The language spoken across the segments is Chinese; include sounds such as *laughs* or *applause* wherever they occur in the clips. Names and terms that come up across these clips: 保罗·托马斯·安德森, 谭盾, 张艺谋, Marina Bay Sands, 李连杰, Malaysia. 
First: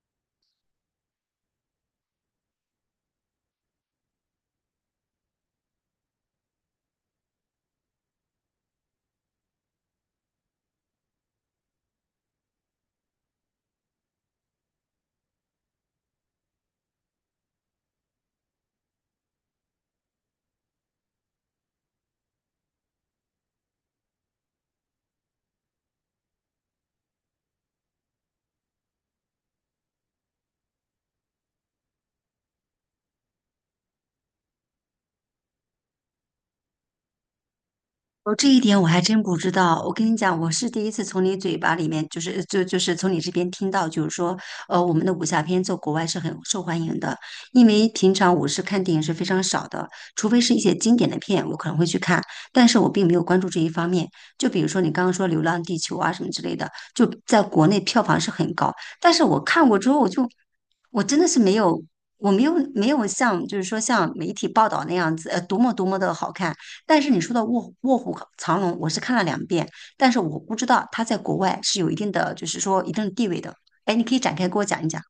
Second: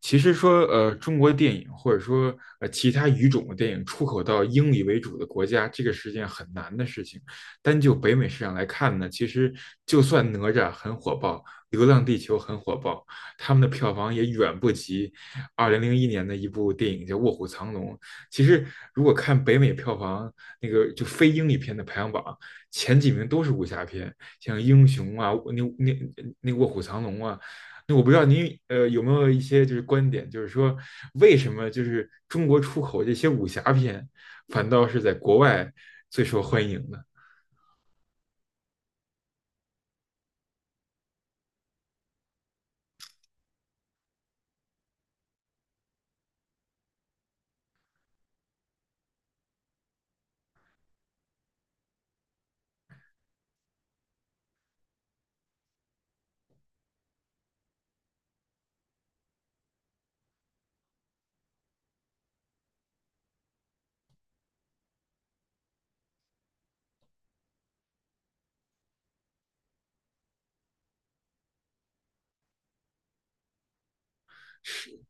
其实说，中国电影或者说其他语种的电影出口到英语为主的国家，这个是件很难的事情。单就北美市场来看呢，其实就算哪吒很火爆，流浪地球很火爆，他们的票房也远不及2001年的一部电影叫《卧虎藏龙》。其实如果看北美票房那个就非英语片的排行榜，前几名都是武侠片，像《英雄》啊，那《卧虎藏龙》啊，那我不知道您有没有一些就是观点，就是说为什么就是中国出口这些武侠片，反倒是在国外最受欢迎呢？哦，这一点我还真不知道。我跟你讲，我是第一次从你嘴巴里面，就是从你这边听到，我们的武侠片在国外是很受欢迎的。因为平常我是看电影是非常少的，除非是一些经典的片，我可能会去看，但是我并没有关注这一方面。就比如说你刚刚说《流浪地球》啊什么之类的，就在国内票房是很高，但是我看过之后，我真的是没有。我没有像就是说像媒体报道那样子，多么多么的好看，但是你说的《卧虎藏龙》，我是看了两遍，但是我不知道他在国外是有一定的，就是说一定的地位的。哎，你可以展开给我讲一是讲，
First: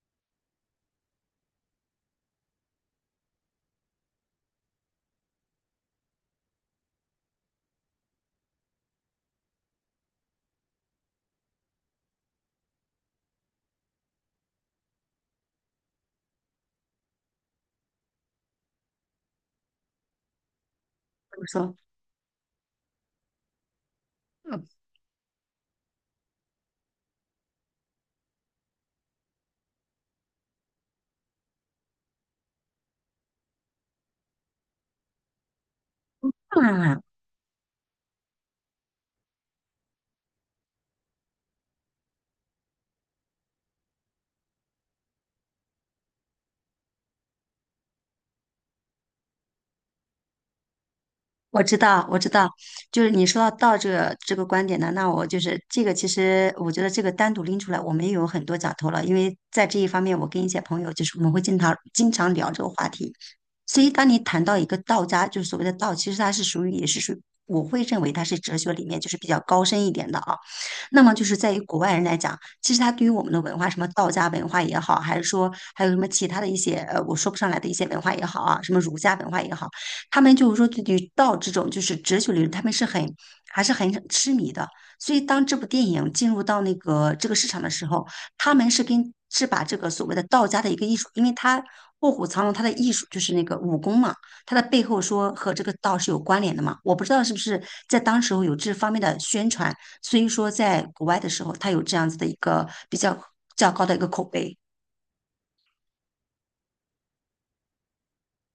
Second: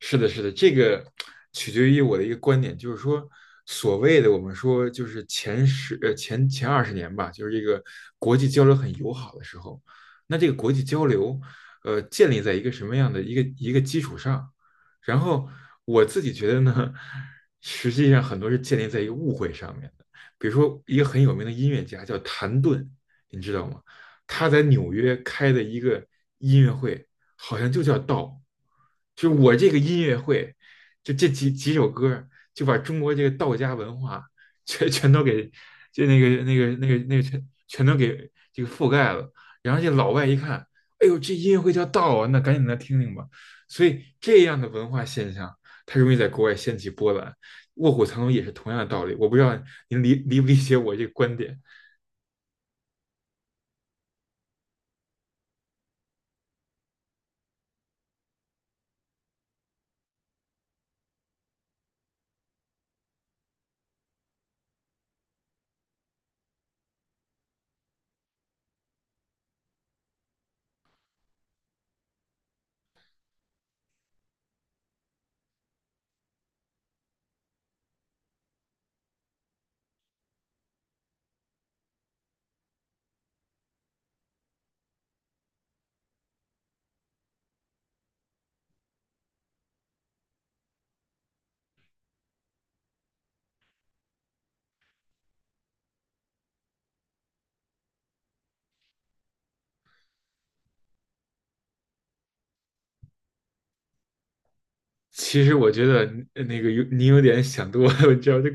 是的，是的，这个取决于我的一个观点，就是说，所谓的我们说就是前二十年吧，就是这个国际交流很友好的时候，那这个国际交流，建立在一个什么样的一个基础上？然后我自己觉得呢，实际上很多是建立在一个误会上面的，比如说一个很有我名的音说，乐家叫谭盾，你知道吗？他在嗯，纽约开的一个音乐会，好像就叫《道》，就我这个音乐会，就这几首歌，就把中国这个道家文化 *laughs* 全全都给就那个那个那个那个全全都给这个覆盖了。然后这老外一看，哎呦，这音乐会叫道啊，那赶紧来听听吧。所以这样的文化现象，它容易在国外掀起波澜。卧虎藏龙也是同样的道理，我不知道您理不理解我这个观点。我知道，我知道，就是你说到道这个这个观点呢，那我就是这个，其实我觉得这个单独拎出来，我们也有很多讲头了，因为在这一方面，我跟一些朋友就是我们会经常经常聊这个话题。所以，当你谈到一个道家，就是所谓的道，其实它是属于也是属于我会认为它是哲学里面就是比较高深一点的啊。那么就是在于国外人来讲，其实它对于我们的文化，什么道家文化也好，还是说还有什么其他的一些我说不上来的一些文化也好啊，什么儒家文化也好。他们就是说对于道这种就是哲学理论，他们是很还是很痴迷的。所以当这部电影进入到那个这个市场的时候，他们是跟是把这个所谓的道家的一个艺术，因为他卧虎藏龙他的艺术就是那个武功嘛，他的背后说和这个道是有关联的嘛。我不知道是不是在当时候有这方面的宣传，所以说在国外的时候，他有这样子的一个比较较高的一个口碑其实我觉得呃那个有你有点想多了，*laughs* 我知道这，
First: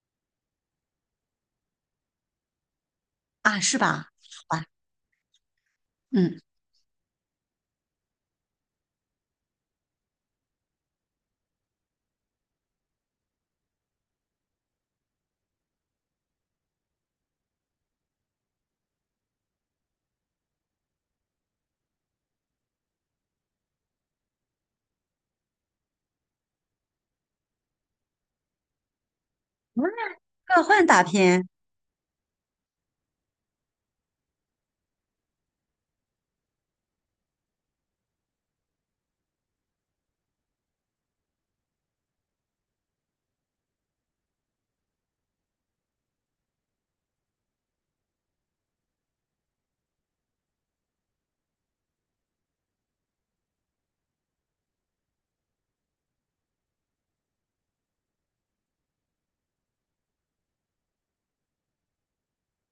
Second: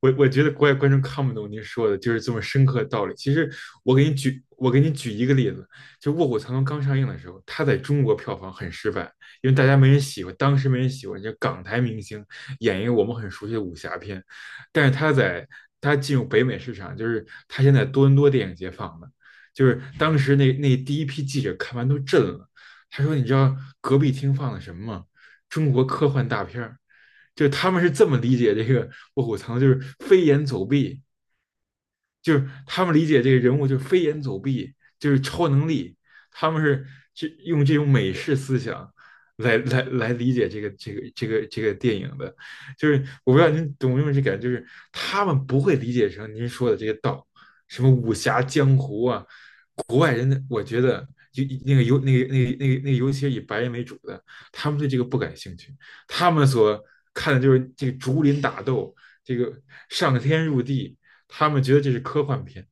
我觉得国外观众看不懂您说的，就是这么深刻的道理。其实啊，是吧？好吧，我给你举一个例子，就《卧虎嗯，藏龙》刚上映的时候，它在中国票房很失败，因为大家没人喜欢，当时没人喜欢，就港台明星演一个我们很熟悉的武侠片，但是它进入北美市场，就是它现在多伦多电影节放的，就是当时那第一批记者看完都震了，他说：“你知道隔壁厅放的什么吗？”中国科幻大片儿，就他们是这么理解这个《卧虎藏龙》，就是飞檐个走幻壁，大片。就是他们理解这个人物就是飞檐走壁，就是超能力，他们是用这种美式思想来理解这个电影的，就是我不知道您懂不？有这感觉，就是他们不会理解成您说的这个道，什么武侠江湖啊，国外人的我觉得。就那个尤那个那个那个那个，尤其是以白人为主的，他们对这个不感兴趣，他们所看的就是这个竹林打斗，这个上天入地，他们觉得这是科幻片。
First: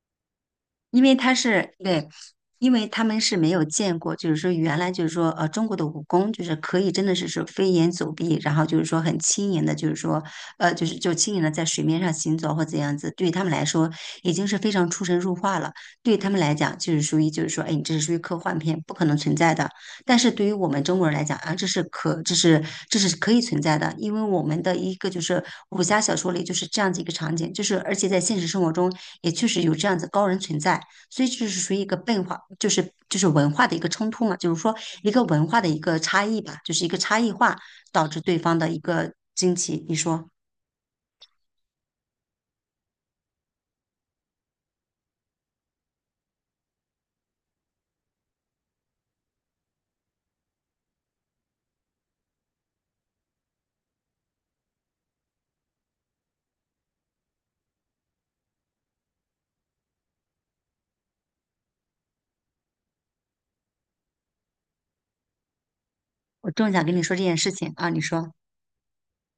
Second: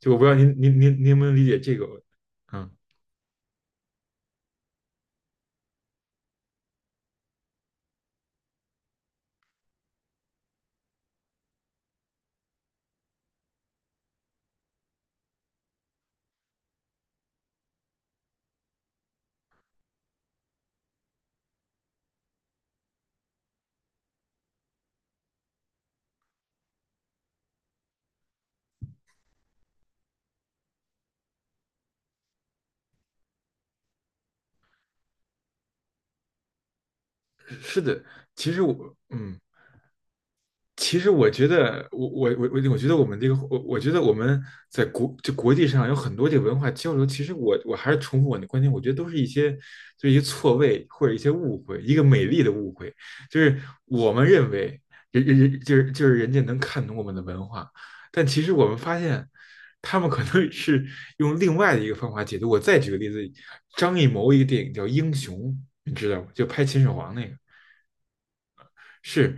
就我不知道您您您因您为能不他能理解是这个？对，嗯，因为他们是没有见过，就是说原来就是说中国的武功就是可以真的是飞檐走壁，然后就是说很轻盈的，就轻盈的在水面上行走或怎样子，对于他们来说已经是非常出神入化了。对于他们来讲，就是属于就是说，哎，你这是属于科幻片，不可能存在的。但是对于我们中国人来讲啊，这是可以存在的，因为我们的一个就是武侠小说里就是这样子一个场景，就是而且在现实生活中也确实有这样子高人存在。所以这是属于一个变化，就是文化的一个冲突嘛，就是说一个文化的一个差异吧，就是一个差异化是的，导致对其方实的一我个嗯，惊奇。你说，其实我觉得，我我我我我觉得我们这个，我我觉得我们就国际上有很多这个文化交流。其实我还是重复我的观点，我觉得都是一些一些错位或者一些误会，一个美丽的误会，就是我们认为人人人就是就是人家能看懂我们的文化，但其实我们发现他们可能是用另外的一个方法解读。我再举个例子，张艺谋一个电影叫《英雄》，你知道吗？就我拍正秦想始跟你皇说这那件个。事情啊，你说。是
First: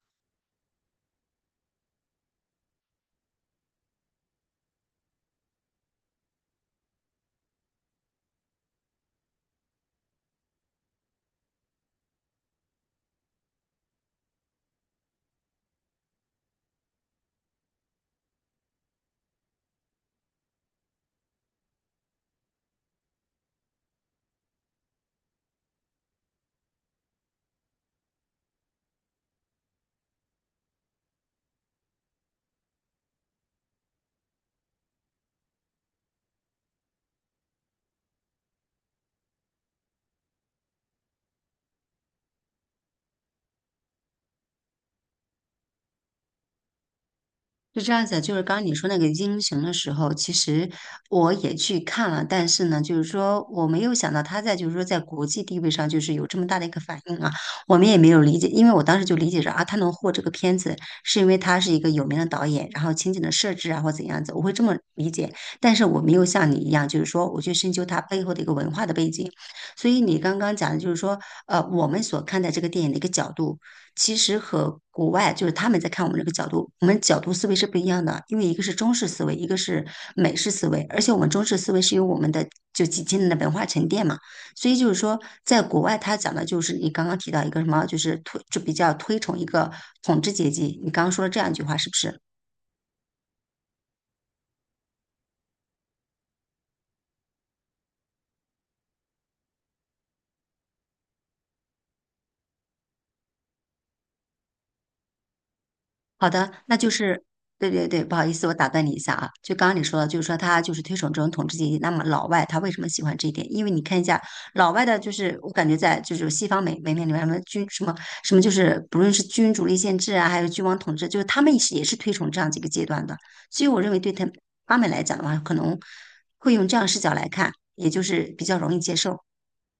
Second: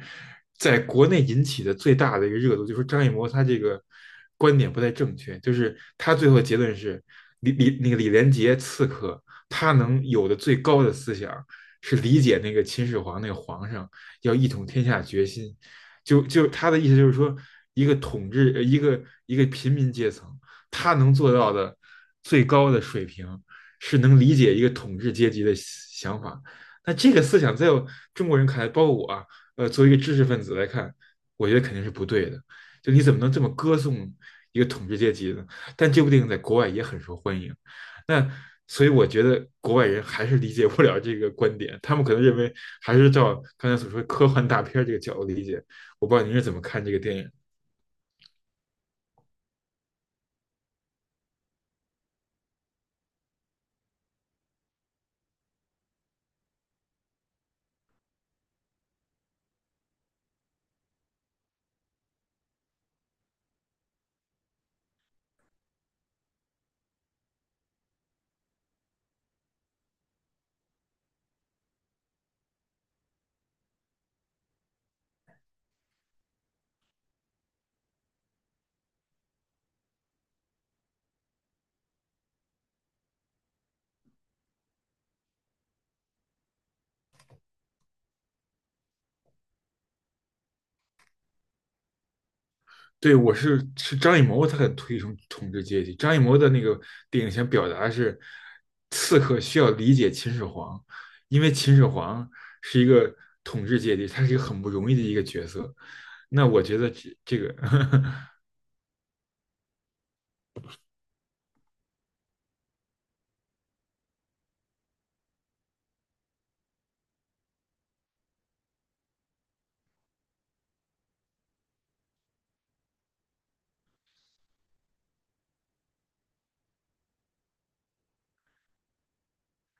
在国内引起的最大的一个热度，就是张艺谋他这个观点不太正确，就是他最后结论是李李那个李连杰刺客，他能有的最高的思想是理解那个秦始皇那个皇上要一统天下决心，就他的意思就是说，一个统治一个平民阶层，他能做到的最高的水平是能理解一个统治阶级的想法。那这个思想在中国人看来，包括我啊，作为一个知识分子来看，我觉得肯定是不对的。就你怎么能这么歌颂一个统治阶级呢？但这部电影在国外也很受欢迎，那所以我觉得国外人还是理解不了这个观点，他们可能认为还是照刚才所说科幻大片这个角度理解。我不知道您是怎么看这个电影？是这样子的就是刚刚你说那个英雄的时候，其实我也去看了，但是呢，就是说我没有想到他在就是说在国际地位上就是有这么大的一个反应啊，我们也没有理解，因为我当时就理解着啊，他能获这个片子是因为他是一个有名的导演，然后情景的设置啊或怎样子，我会这么理解，但是我没有像你一样，就是说我去深究它背后的一个文化的背景，所以你刚刚讲的就是说，我们所看待这个电影的一个角度。其实和国外就是他们在看我们这个角度，我们角度思维是不一样的，因为一个是中式思维，一个是美式思维，而且我们中式思维是有我们的就几千年的文化沉淀嘛，所以就是说，在国外他讲的就是你刚刚提到一个什么，就是推就比较推崇一个统治阶级，你刚刚说了这样一句话是不是？对，我是张艺谋，他很推崇统治阶级。张艺谋的那个电影想表达是，刺客需要理解秦始皇，因为秦始皇是一个统治阶级，他是一个很不容易的一个角色。好那的，我那觉就得这是，这个 对对对，不好意 *laughs* 思，我打断你一下啊。就刚刚你说的，就是说他就是推崇这种统治阶级。那么老外他为什么喜欢这一点？因为你看一下老外的，就是我感觉在就是西方美美面里面，什么君什么什么，就是不论是君主立宪制啊，还有君王统治，就是他们也是推崇这样几个阶段的。所以我认为对他们来讲的话，可能会用这样视角来看，也就是比较容易接受。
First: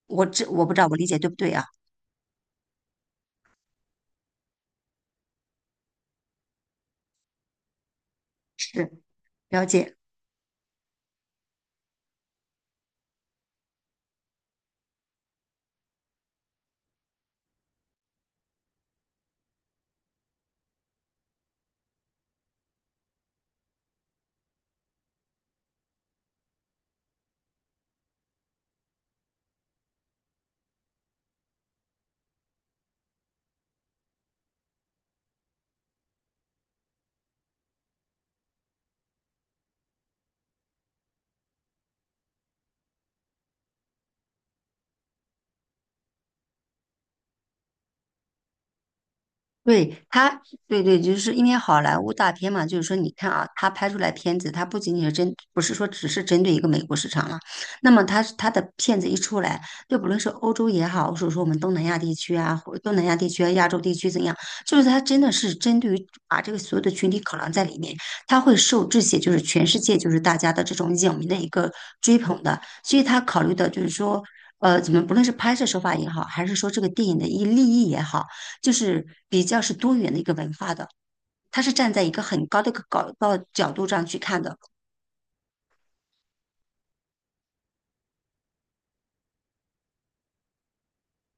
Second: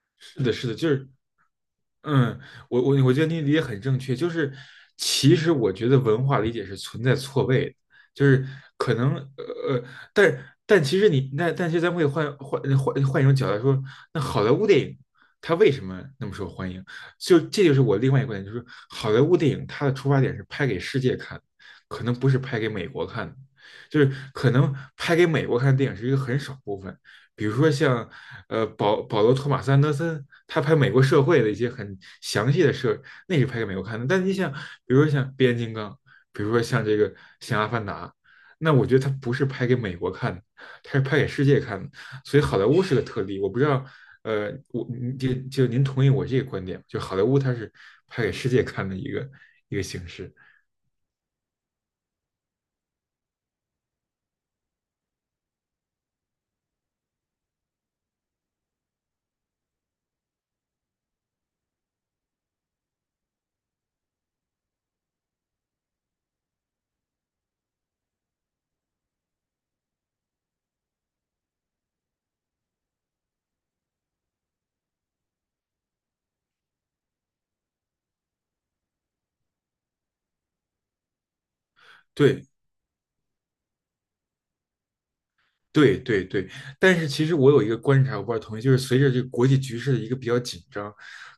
我是这的，我是不的，知道就我理是解对不对啊？嗯，我觉得你理解很正确，就是其实我觉得文化理解是存在错位的，就是是可能了解。但但其实你那但是咱们可以换一种角度来说，那好莱坞电影它为什么那么受欢迎？就是我另外一个观点，就是好莱坞电影它的出发点是拍给世界看，可能不是拍给美国看的就是可能拍给美国看的电影是一个很少部分，比如说像保罗·托马斯·安德森，他拍美国社会的一些很详细的事，那是拍给美国看的。但你想，比如说像《变形金刚》，比如说像这个像《阿凡达》，那我觉得他不是拍给美国看的，他是拍给世界看的。所以好莱坞是个特例，我不知道，呃，我就就您同意我这个观点就好莱坞它是拍给世界看的一个对形式。他，对对，就是因为好莱坞大片嘛，就是说，你看啊，他拍出来片子，他不仅仅是针，不是说只是针对一个美国市场了。那么他的片子一出来，就不论是欧洲也好，或者说我们东南亚地区啊，或东南亚地区啊、亚洲地区怎样，就是他真的是针对于把这个所有的群体考量在里面，他会受这些就是全世界就是大家的这种影迷的一个追捧的，所以他考虑的就是说。怎么不论是拍摄手法也好，还是说这个电影的一立意也好。就是比较是多元的一个文化的，它是站在一个对，很高的一个高到角度上去看的。对对对，但是其实我有一个观察，我不知道同意，就是随着这个国际局势的一个比较紧张，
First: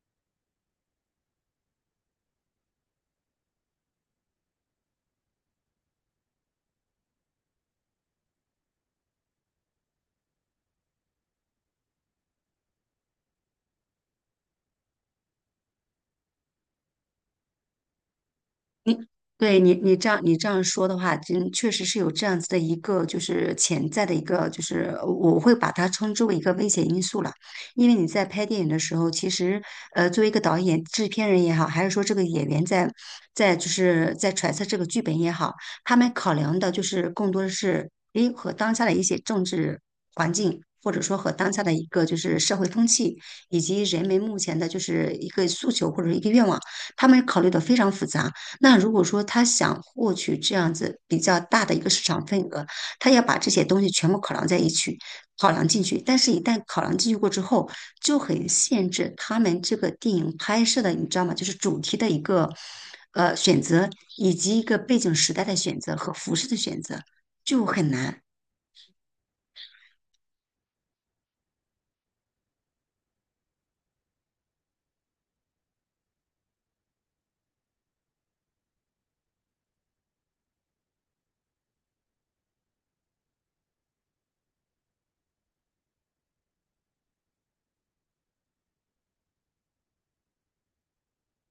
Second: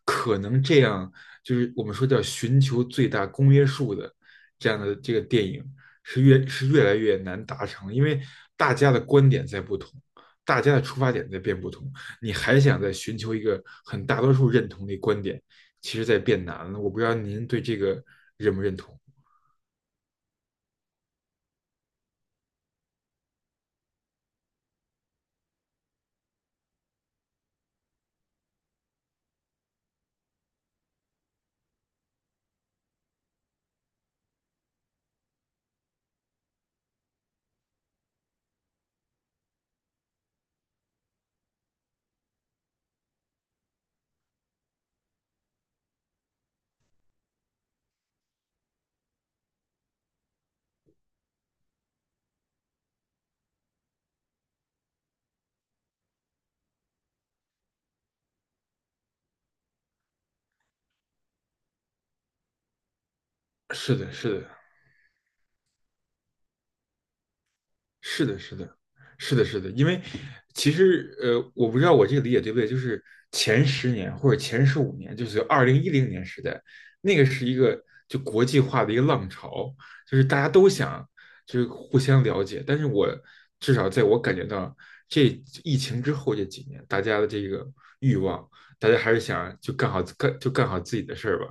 可能这样就是我们说叫寻求最大公约数的这样的这个电影越来越难达成，因为大家的观点在不同，大家的出发点在变不同，你还想再寻求一个很大多数认同的观点，其实在变难了。我不知道您对这个认不认同？你对你这样说的话，真确实是有这样子的一个就是潜在的一个就是我会把它称之为一个危险因素了，因为你在拍电影的时候，其实作为一个导演、制片人也好，还是说这个演员在就是在揣测这个剧本也好，他们考量的就是更多的是诶和当下的一些政治环境。或者说和当下的一个就是社会风气，以及人们目前的就是一个诉求或者一个愿望，他们考虑的非常复杂。那如果说他想获取这样子比较大的一个市场份额，他要把这些东西全部考量在一起，考量进去。但是，一旦考量进去过之后，就很限制他们这个电影拍摄的，你知道吗？就是主题的一个选择，是的，以是的。及一个背景时代的选择和服饰的选择，就很难。是的，是的，是的，是的，因为其实我不知道我这个理解对不对，就是前十年或者前15年，就是2010年时代，那个是一个就国际化的一个浪潮，就是大家都想就是互相了解，但是我至少在我感觉到这疫情之后这几年，大家的这个欲望，大家还是想就干好自己的事儿吧。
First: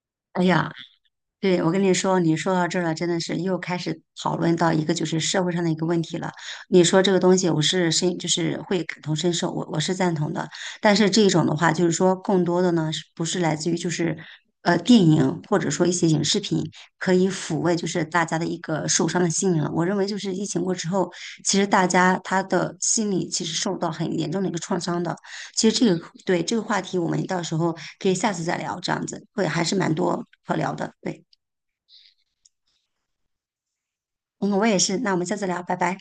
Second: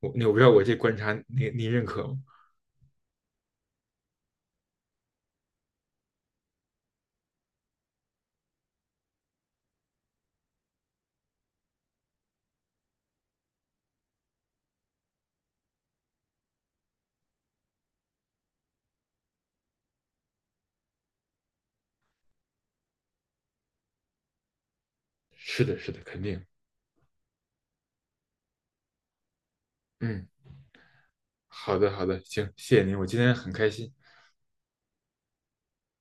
我不哎知道我呀，这观察你对，你我跟认你可吗？说，你说到这儿了，真的是又开始讨论到一个就是社会上的一个问题了。你说这个东西，我是深，就是会感同身受，我是赞同的。但是这种的话，就是说更多的呢，是不是来自于就是电影或者说一些影视品可以抚慰就是大家的一个受伤的心灵了。我认为就是疫情过之后，其实大家他的心理其实受到很严重的一个创伤的。是其实的，这是的，个肯对定，这个话题，我们到时候可以下次再聊，这样子会还是蛮多嗯。可聊的，对。好的，好的，行，谢谢您，我今天很开心。嗯，我也是。那我们下次聊，拜拜。